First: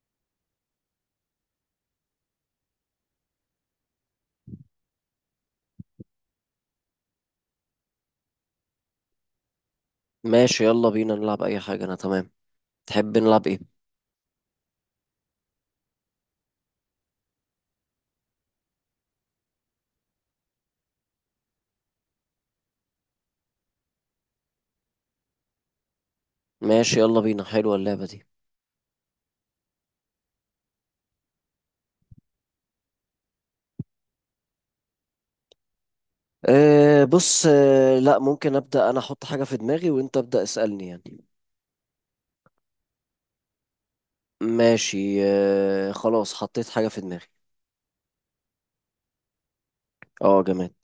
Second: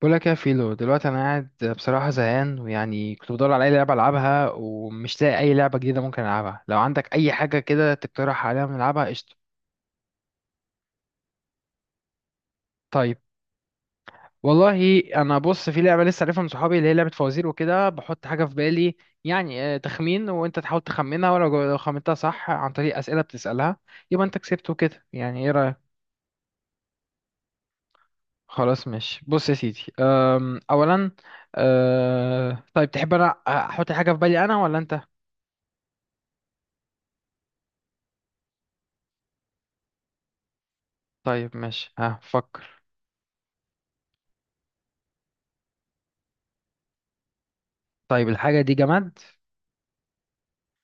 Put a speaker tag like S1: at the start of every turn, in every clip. S1: بقول لك يا فيلو، دلوقتي انا قاعد بصراحه زهقان، ويعني كنت بدور على اي لعبه العبها ومش لاقي اي لعبه جديده ممكن العبها. لو عندك اي حاجه كده تقترح عليها نلعبها قشطه.
S2: ماشي، يلا بينا نلعب اي حاجة، انا تمام.
S1: طيب،
S2: تحب نلعب ايه؟
S1: والله انا بص، في لعبه لسه عارفها من صحابي، اللي هي لعبه فوازير، وكده بحط حاجه في بالي يعني تخمين، وانت تحاول تخمنها، ولو لو خمنتها صح عن طريق اسئله بتسالها يبقى انت كسبت وكده، يعني ايه رايك؟
S2: ماشي، يلا بينا، حلوة اللعبة دي.
S1: خلاص ماشي، بص يا سيدي، اولا طيب، تحب انا احط حاجه في بالي انا ولا انت؟
S2: أه، بص. لا، ممكن ابدأ انا احط حاجة في دماغي، وانت ابدأ اسألني يعني.
S1: طيب ماشي، ها فكر.
S2: ماشي، أه خلاص حطيت حاجة في دماغي.
S1: طيب الحاجة دي جماد،
S2: اه، جماد.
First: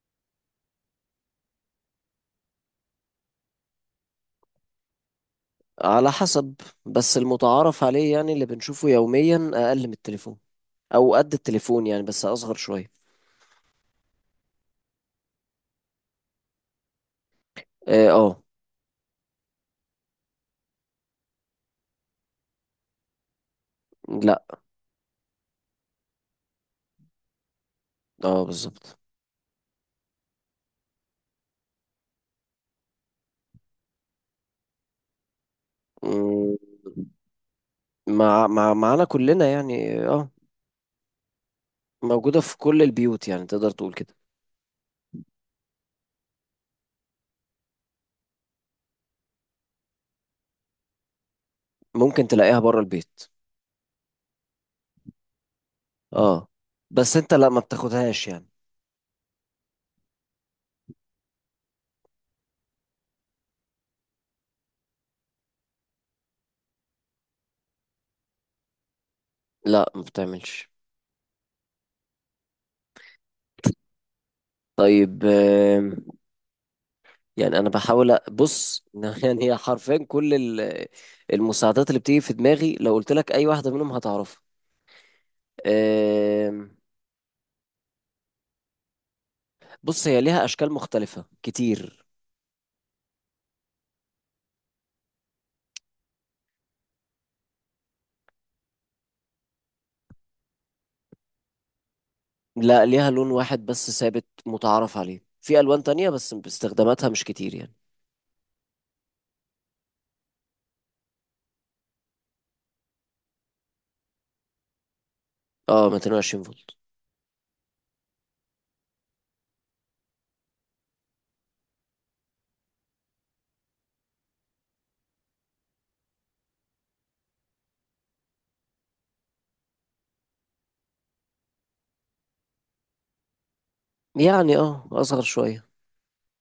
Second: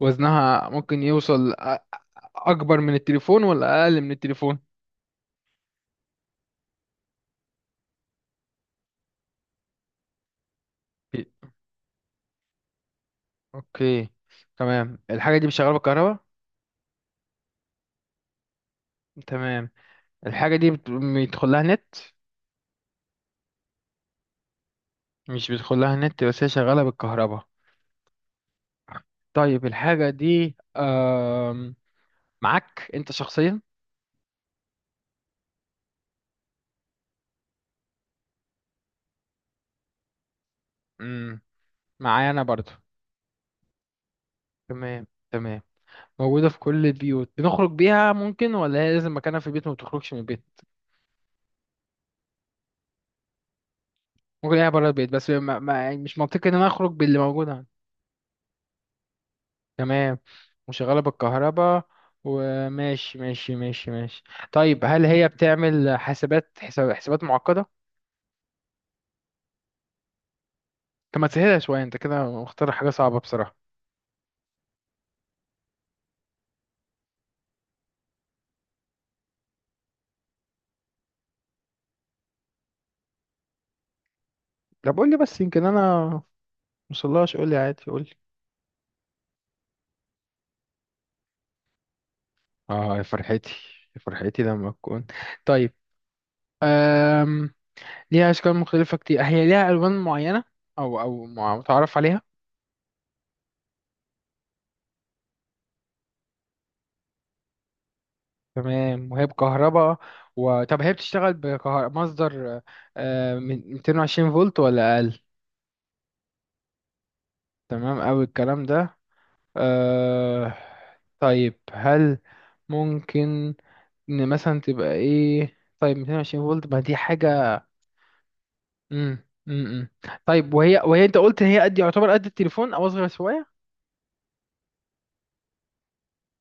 S1: وزنها ممكن يوصل أكبر من التليفون ولا أقل من التليفون؟
S2: على حسب. بس المتعارف عليه يعني اللي بنشوفه يوميا اقل من التليفون. او قد التليفون يعني، بس اصغر شوية.
S1: أوكي، تمام. الحاجة دي شغالة بالكهرباء؟
S2: اه.
S1: تمام. الحاجة دي بيدخل لها نت؟
S2: لا.
S1: مش بيدخل لها نت بس هي شغالة بالكهرباء.
S2: اه، بالظبط.
S1: طيب الحاجة دي معاك أنت شخصيا؟
S2: مم، مع مع معانا كلنا يعني اه.
S1: مم. معايا
S2: موجودة
S1: أنا
S2: في
S1: برضو.
S2: كل البيوت، يعني تقدر تقول كده.
S1: تمام تمام. موجودة في كل البيوت، بنخرج بيها ممكن ولا هي لازم مكانها في البيت وما بتخرجش من البيت؟
S2: ممكن تلاقيها بره البيت.
S1: ممكن الاقيها بره البيت، بس ما يعني مش
S2: اه،
S1: منطقي ان انا اخرج
S2: بس
S1: باللي
S2: انت
S1: موجود.
S2: لا، ما بتاخدهاش يعني.
S1: تمام. وشغالة بالكهرباء، وماشي ماشي ماشي ماشي. طيب، هل هي بتعمل حسابات حسابات معقدة؟
S2: لا، ما بتعملش.
S1: طب ما تسهلها شوية، انت كده مختار حاجة صعبة بصراحة.
S2: طيب، يعني انا بحاول بص، يعني هي حرفيا كل المساعدات اللي بتيجي في دماغي، لو قلت لك اي واحده منهم هتعرفها.
S1: طب قول لي بس يمكن انا
S2: آم،
S1: مصلاش، قول لي عادي، قول لي.
S2: بص، هي ليها اشكال مختلفه كتير.
S1: اه، يا فرحتي يا فرحتي لما تكون. طيب أم... ليها أشكال مختلفة كتير، هي ليها ألوان معينة أو متعرف عليها؟
S2: لا، ليها لون واحد بس ثابت متعارف عليه، في الوان تانية بس استخداماتها مش كتير يعني.
S1: تمام. وهي بكهرباء طب هي بتشتغل بكهرباء مصدر من 220 فولت ولا أقل؟
S2: اه، 220 فولت.
S1: تمام أوي الكلام ده. أه. طيب هل ممكن إن مثلا تبقى إيه؟ طيب 220 فولت، ما دي حاجة. مم. مم. مم. طيب، وهي أنت قلت إن هي قد يعتبر قد التليفون أو أصغر شوية.
S2: يعني اه اصغر شويه.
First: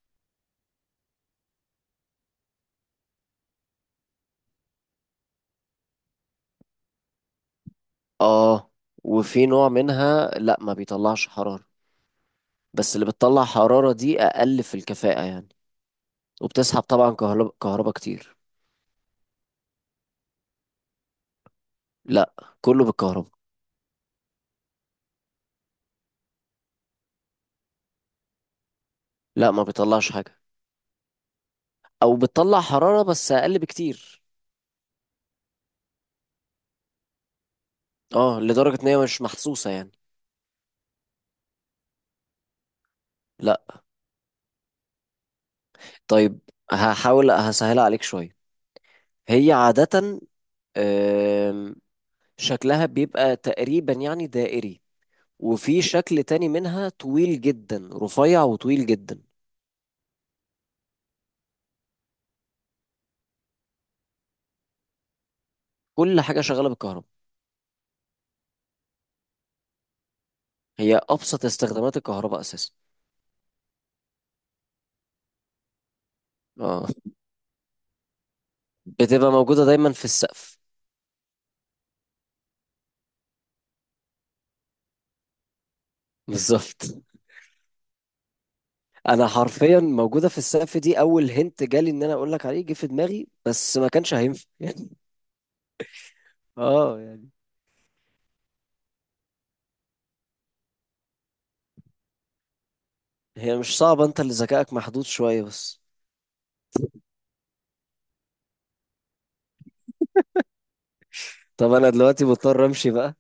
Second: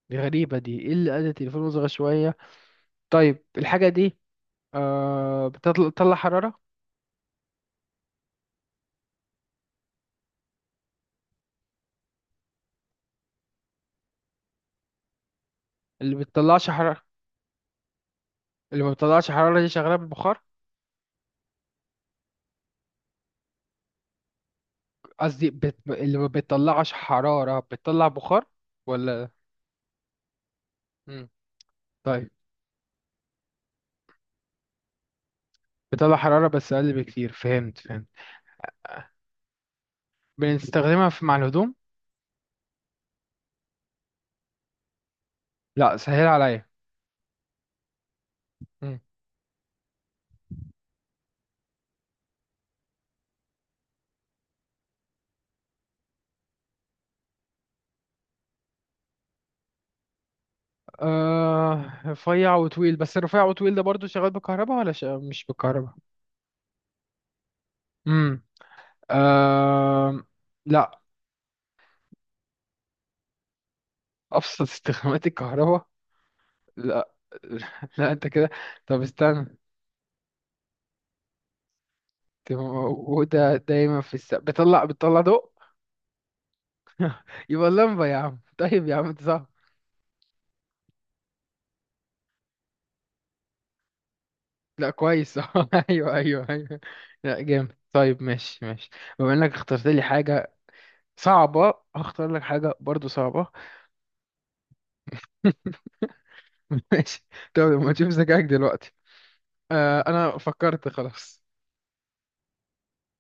S1: دي غريبة، دي إيه اللي قد التليفون وأصغر شوية؟ طيب الحاجة دي بتطلع حرارة؟
S2: اه، وفي نوع منها لا ما بيطلعش حرارة. بس اللي بتطلع حرارة دي أقل في الكفاءة يعني.
S1: اللي بتطلعش
S2: وبتسحب
S1: حرارة؟
S2: طبعا كهرباء كتير.
S1: اللي ما بتطلعش حرارة دي شغالة بالبخار؟
S2: لا، كله بالكهرباء.
S1: قصدي اللي ما بتطلعش حرارة بتطلع بخار ولا؟
S2: لا، ما بيطلعش حاجة.
S1: مم.
S2: أو
S1: طيب،
S2: بتطلع حرارة بس أقل بكتير.
S1: بتطلع حرارة بس أقل بكتير، فهمت فهمت.
S2: اه، لدرجة إن هي مش محسوسة يعني.
S1: بنستخدمها مع الهدوم؟
S2: لا.
S1: لا سهل
S2: طيب،
S1: عليا.
S2: هحاول هسهلها عليك شوية.
S1: مم.
S2: هي عادة، آم، شكلها بيبقى تقريبا يعني دائري. وفي شكل تاني منها طويل جدا، رفيع وطويل جدا.
S1: آه، رفيع وطويل، بس الرفيع وطويل ده برضو شغال بالكهرباء ولا مش بالكهرباء؟
S2: كل حاجة شغالة بالكهرباء.
S1: امم. آه. لا،
S2: هي ابسط استخدامات الكهرباء اساسا.
S1: أبسط استخدامات الكهرباء؟
S2: اه،
S1: لا لا، أنت كده؟ طب
S2: بتبقى
S1: استنى،
S2: موجوده دايما في السقف.
S1: دي موجودة دايما بتطلع ضوء؟
S2: بالظبط.
S1: يبقى اللمبة يا عم، طيب يا عم أنت
S2: انا
S1: صح.
S2: حرفيا موجوده في السقف، دي اول هنت جالي ان انا اقول لك عليه، جه في دماغي بس ما كانش هينفع
S1: لا
S2: يعني.
S1: كويس أيوه أيوه أيوه.
S2: اه يعني.
S1: لا جامد. طيب ماشي ماشي. بما إنك اخترت لي حاجة صعبة، هختار لك حاجة برضو صعبة
S2: هي مش صعبه، انت اللي ذكائك محدود شويه بس.
S1: ماشي. طب ما تشوف ذكائك دلوقتي. آه، أنا فكرت خلاص.
S2: طب انا دلوقتي مضطر امشي بقى.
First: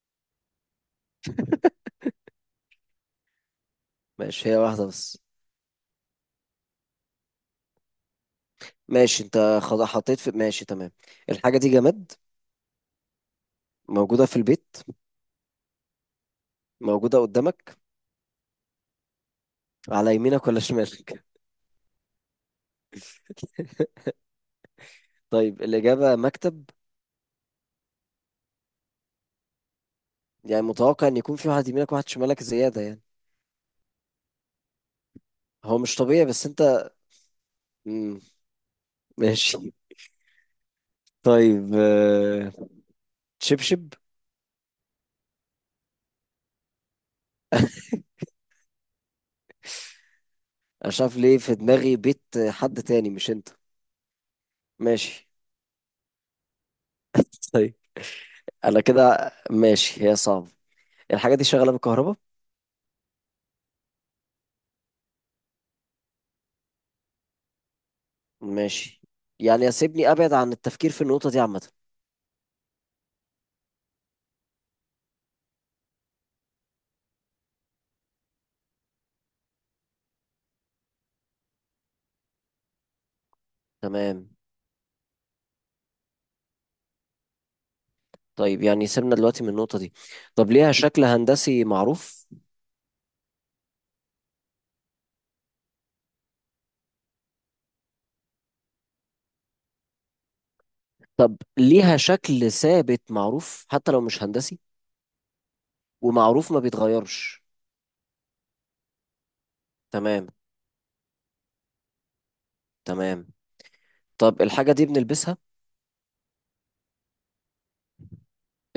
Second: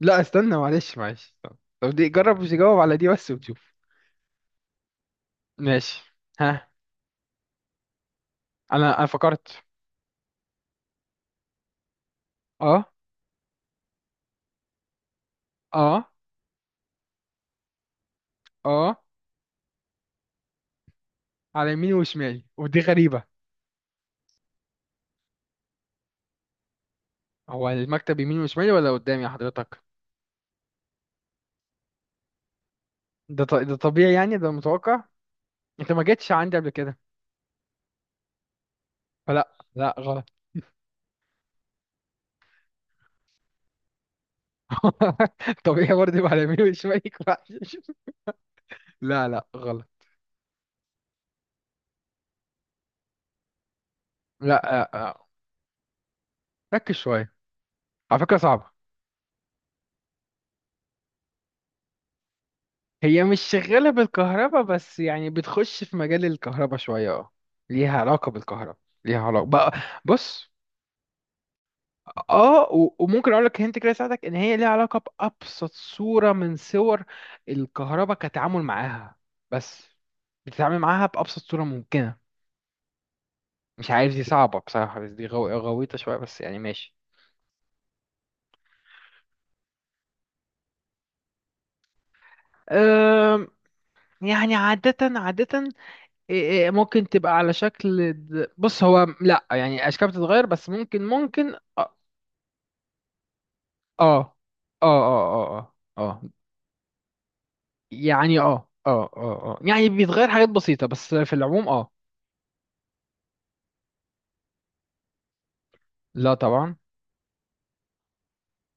S1: لا استنى، معلش معلش، طب دي جرب، مش تجاوب على دي بس وتشوف.
S2: ماشي، هي واحده بس.
S1: ماشي، ها. أنا
S2: ماشي، انت
S1: فكرت.
S2: خلاص حطيت في، ماشي تمام. الحاجه دي جماد.
S1: أه.
S2: موجوده في البيت.
S1: أه.
S2: موجوده قدامك.
S1: أه.
S2: على يمينك ولا شمالك؟
S1: على يميني وشمالي، ودي غريبة.
S2: طيب، الاجابه مكتب.
S1: هو المكتب يميني وشمالي ولا قدامي يا حضرتك؟
S2: يعني متوقع ان يكون في واحد يمينك وواحد شمالك زيادة يعني.
S1: ده طبيعي يعني، ده متوقع.
S2: هو
S1: أنت
S2: مش
S1: ما
S2: طبيعي
S1: جيتش
S2: بس
S1: عندي قبل
S2: انت.
S1: كده،
S2: مم.
S1: فلا
S2: ماشي.
S1: لا، غلط.
S2: طيب، شبشب.
S1: طبيعي برضه يبقى على يميني وشمالي كويس. لا لا غلط.
S2: انا مش عارف ليه في دماغي بيت. حد تاني مش انت.
S1: لا، آه، آه،
S2: ماشي.
S1: ركز شوية،
S2: طيب.
S1: على فكرة صعبة.
S2: انا كده ماشي، هي صعبة. الحاجة دي شغالة بالكهرباء.
S1: هي مش شغالة بالكهرباء بس يعني بتخش في مجال الكهرباء شوية، اه. ليها علاقة بالكهرباء.
S2: ماشي.
S1: ليها علاقة بقى.
S2: يعني سيبني ابعد
S1: بص،
S2: عن التفكير في النقطة دي عامة.
S1: اه وممكن اقول لك هنت كده يساعدك، ان هي ليها علاقة بأبسط صورة من صور الكهرباء كتعامل معاها. بس بتتعامل معاها بأبسط صورة ممكنة. مش عارف، دي
S2: تمام.
S1: صعبة بصراحة بس دي غويطة شوية، بس يعني ماشي.
S2: طيب يعني سيبنا دلوقتي من النقطة دي. طب ليها شكل هندسي معروف؟
S1: أم... يعني عادة عادة. إيه، ممكن تبقى على شكل بص هو لا، يعني اشكال بتتغير، بس ممكن
S2: طب
S1: ممكن اه.
S2: ليها شكل ثابت معروف حتى لو مش
S1: اه
S2: هندسي؟
S1: اه اه اه اه
S2: ومعروف ما بيتغيرش.
S1: يعني اه اه اه اه، يعني بيتغير
S2: تمام،
S1: حاجات بسيطة بس في العموم اه.
S2: تمام. طب الحاجة دي بنلبسها؟
S1: لا طبعا.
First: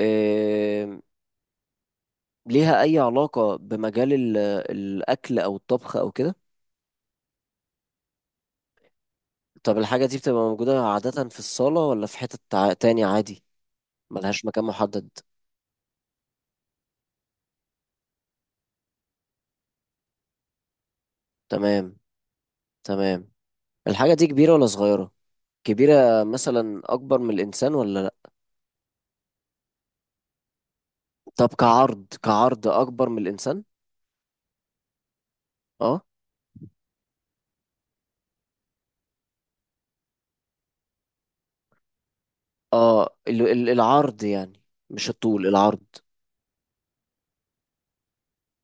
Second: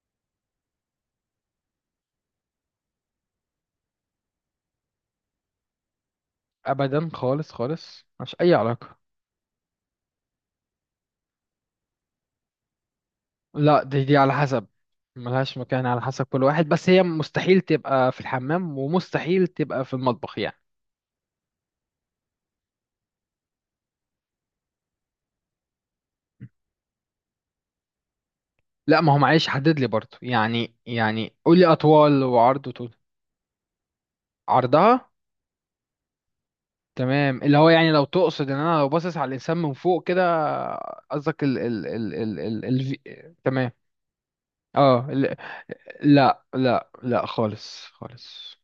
S2: إيه... ليها أي علاقة بمجال الأكل أو الطبخ أو كده؟
S1: ابدا خالص خالص، مش اي علاقة.
S2: طب الحاجة دي بتبقى موجودة عادة في الصالة ولا في حتة تاني عادي؟
S1: لا، دي على
S2: ملهاش مكان
S1: حسب.
S2: محدد.
S1: ملهاش مكان، على حسب كل واحد، بس هي مستحيل تبقى في الحمام ومستحيل تبقى في المطبخ يعني.
S2: تمام، تمام. الحاجة دي كبيرة ولا صغيرة؟ كبيرة مثلا أكبر من الإنسان ولا لأ؟
S1: لا ما هو معلش، حدد لي برضو يعني
S2: طب
S1: قول لي
S2: كعرض
S1: اطوال، وعرض
S2: كعرض
S1: وطول.
S2: أكبر من الإنسان؟
S1: عرضها.
S2: أه.
S1: تمام، اللي هو يعني لو تقصد ان انا لو باصص على الانسان من فوق كده، قصدك
S2: أه،
S1: تمام.
S2: العرض يعني.
S1: اه
S2: مش الطول، العرض.
S1: لا لا لا، خالص خالص.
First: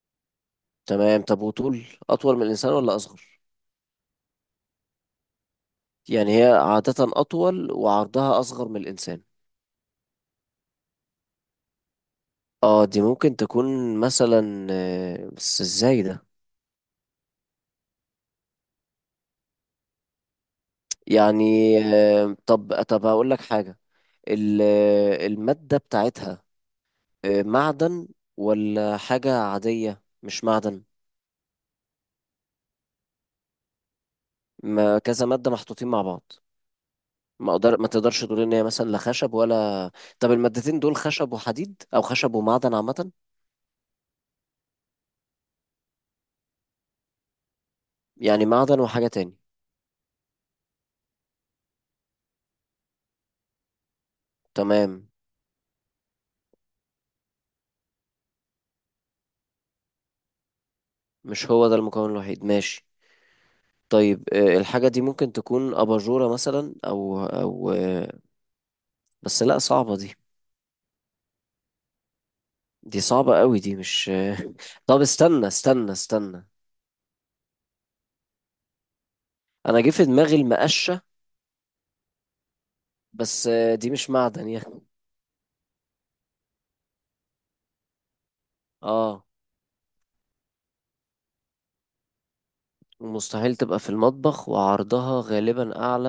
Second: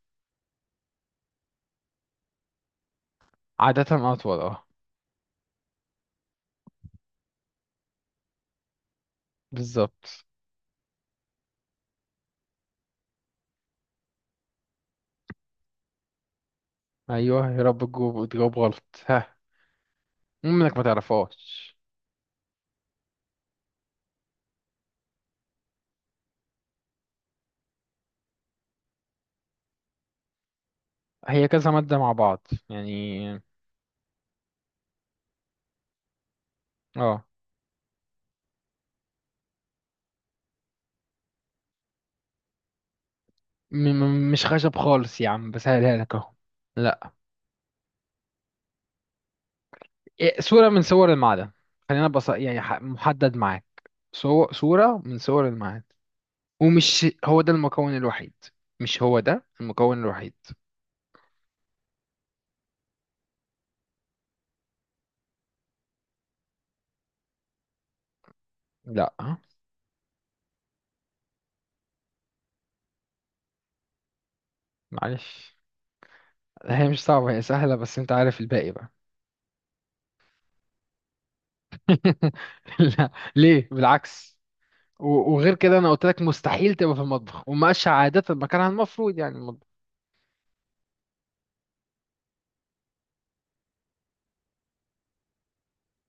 S2: تمام. طب وطول، أطول من الإنسان ولا أصغر؟
S1: عادة اطول اه.
S2: يعني هي عادة أطول وعرضها أصغر من الإنسان.
S1: بالظبط.
S2: اه، دي ممكن تكون مثلا، بس ازاي ده؟
S1: ايوه يا رب، تجاوب تجاوب غلط، ها منك ما تعرفهاش.
S2: يعني. طب طب هقول لك حاجة. المادة بتاعتها، معدن ولا حاجة عادية مش معدن؟
S1: هي كذا مادة مع بعض يعني.
S2: ما كذا مادة محطوطين مع بعض.
S1: اه.
S2: ما أقدر ما تقدرش تقول ان هي مثلا لا خشب ولا. طب المادتين دول خشب وحديد او خشب ومعدن عامة؟
S1: م م مش خشب خالص يا عم، بسهلها لك اهو. لا.
S2: يعني معدن وحاجة تاني؟
S1: إيه، صورة من صور المعدن. خلينا بص يعني، محدد معاك، صورة
S2: تمام.
S1: من صور المعدن. ومش هو ده المكون الوحيد. مش هو ده المكون الوحيد.
S2: مش هو ده المكون الوحيد، ماشي. طيب، الحاجة دي ممكن تكون أباجورة مثلا أو
S1: لا.
S2: بس لأ، صعبة دي. دي صعبة قوي، دي مش طب، استنى
S1: معلش،
S2: استنى استنى.
S1: هي مش صعبة، هي سهلة بس انت عارف الباقي بقى.
S2: أنا جه في دماغي المقشة.
S1: لا
S2: بس
S1: ليه،
S2: دي مش
S1: بالعكس.
S2: معدن يعني.
S1: وغير كده انا قلت لك مستحيل تبقى في المطبخ، ومقاش عادة مكانها المفروض
S2: اه.
S1: يعني المطبخ.
S2: ومستحيل تبقى في المطبخ، وعرضها غالبا أعلى.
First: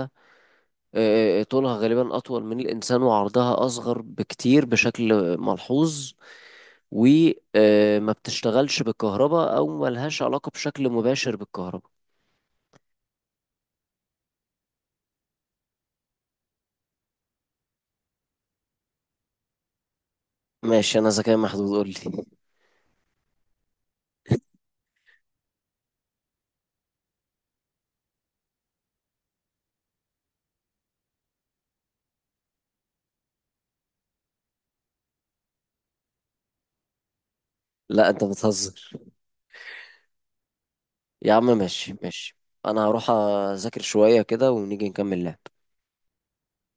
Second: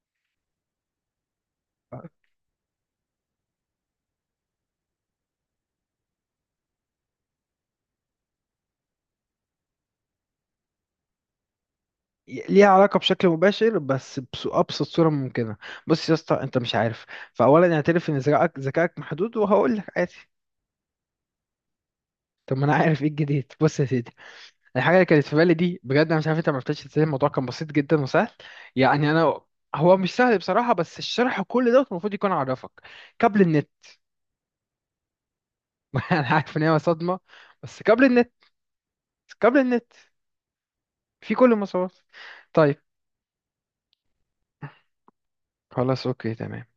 S2: طولها غالبا أطول من الإنسان، وعرضها أصغر بكتير بشكل ملحوظ. وما بتشتغلش بالكهرباء أو ملهاش علاقة بشكل مباشر بالكهرباء.
S1: ليها علاقة بشكل مباشر بس بأبسط صورة ممكنة. بص يا اسطى، انت مش عارف، فأولا اعترف ان ذكائك ذكائك محدود، وهقول لك عادي.
S2: ماشي، أنا ذكاء محدود، قولي.
S1: طب ما انا عارف ايه الجديد. بص يا سيدي، الحاجه اللي كانت في بالي دي بجد انا مش عارف انت ما عرفتش ازاي. الموضوع كان بسيط جدا وسهل، يعني انا هو مش سهل بصراحه بس الشرح كل ده المفروض يكون عرفك. كابل النت. انا عارف ان هي صدمه، بس كابل
S2: لا، انت
S1: النت.
S2: بتهزر.
S1: كابل النت
S2: يا
S1: في
S2: عم
S1: كل المسارات.
S2: ماشي ماشي.
S1: طيب
S2: انا هروح اذاكر شوية كده ونيجي نكمل لعب.
S1: خلاص، اوكي تمام.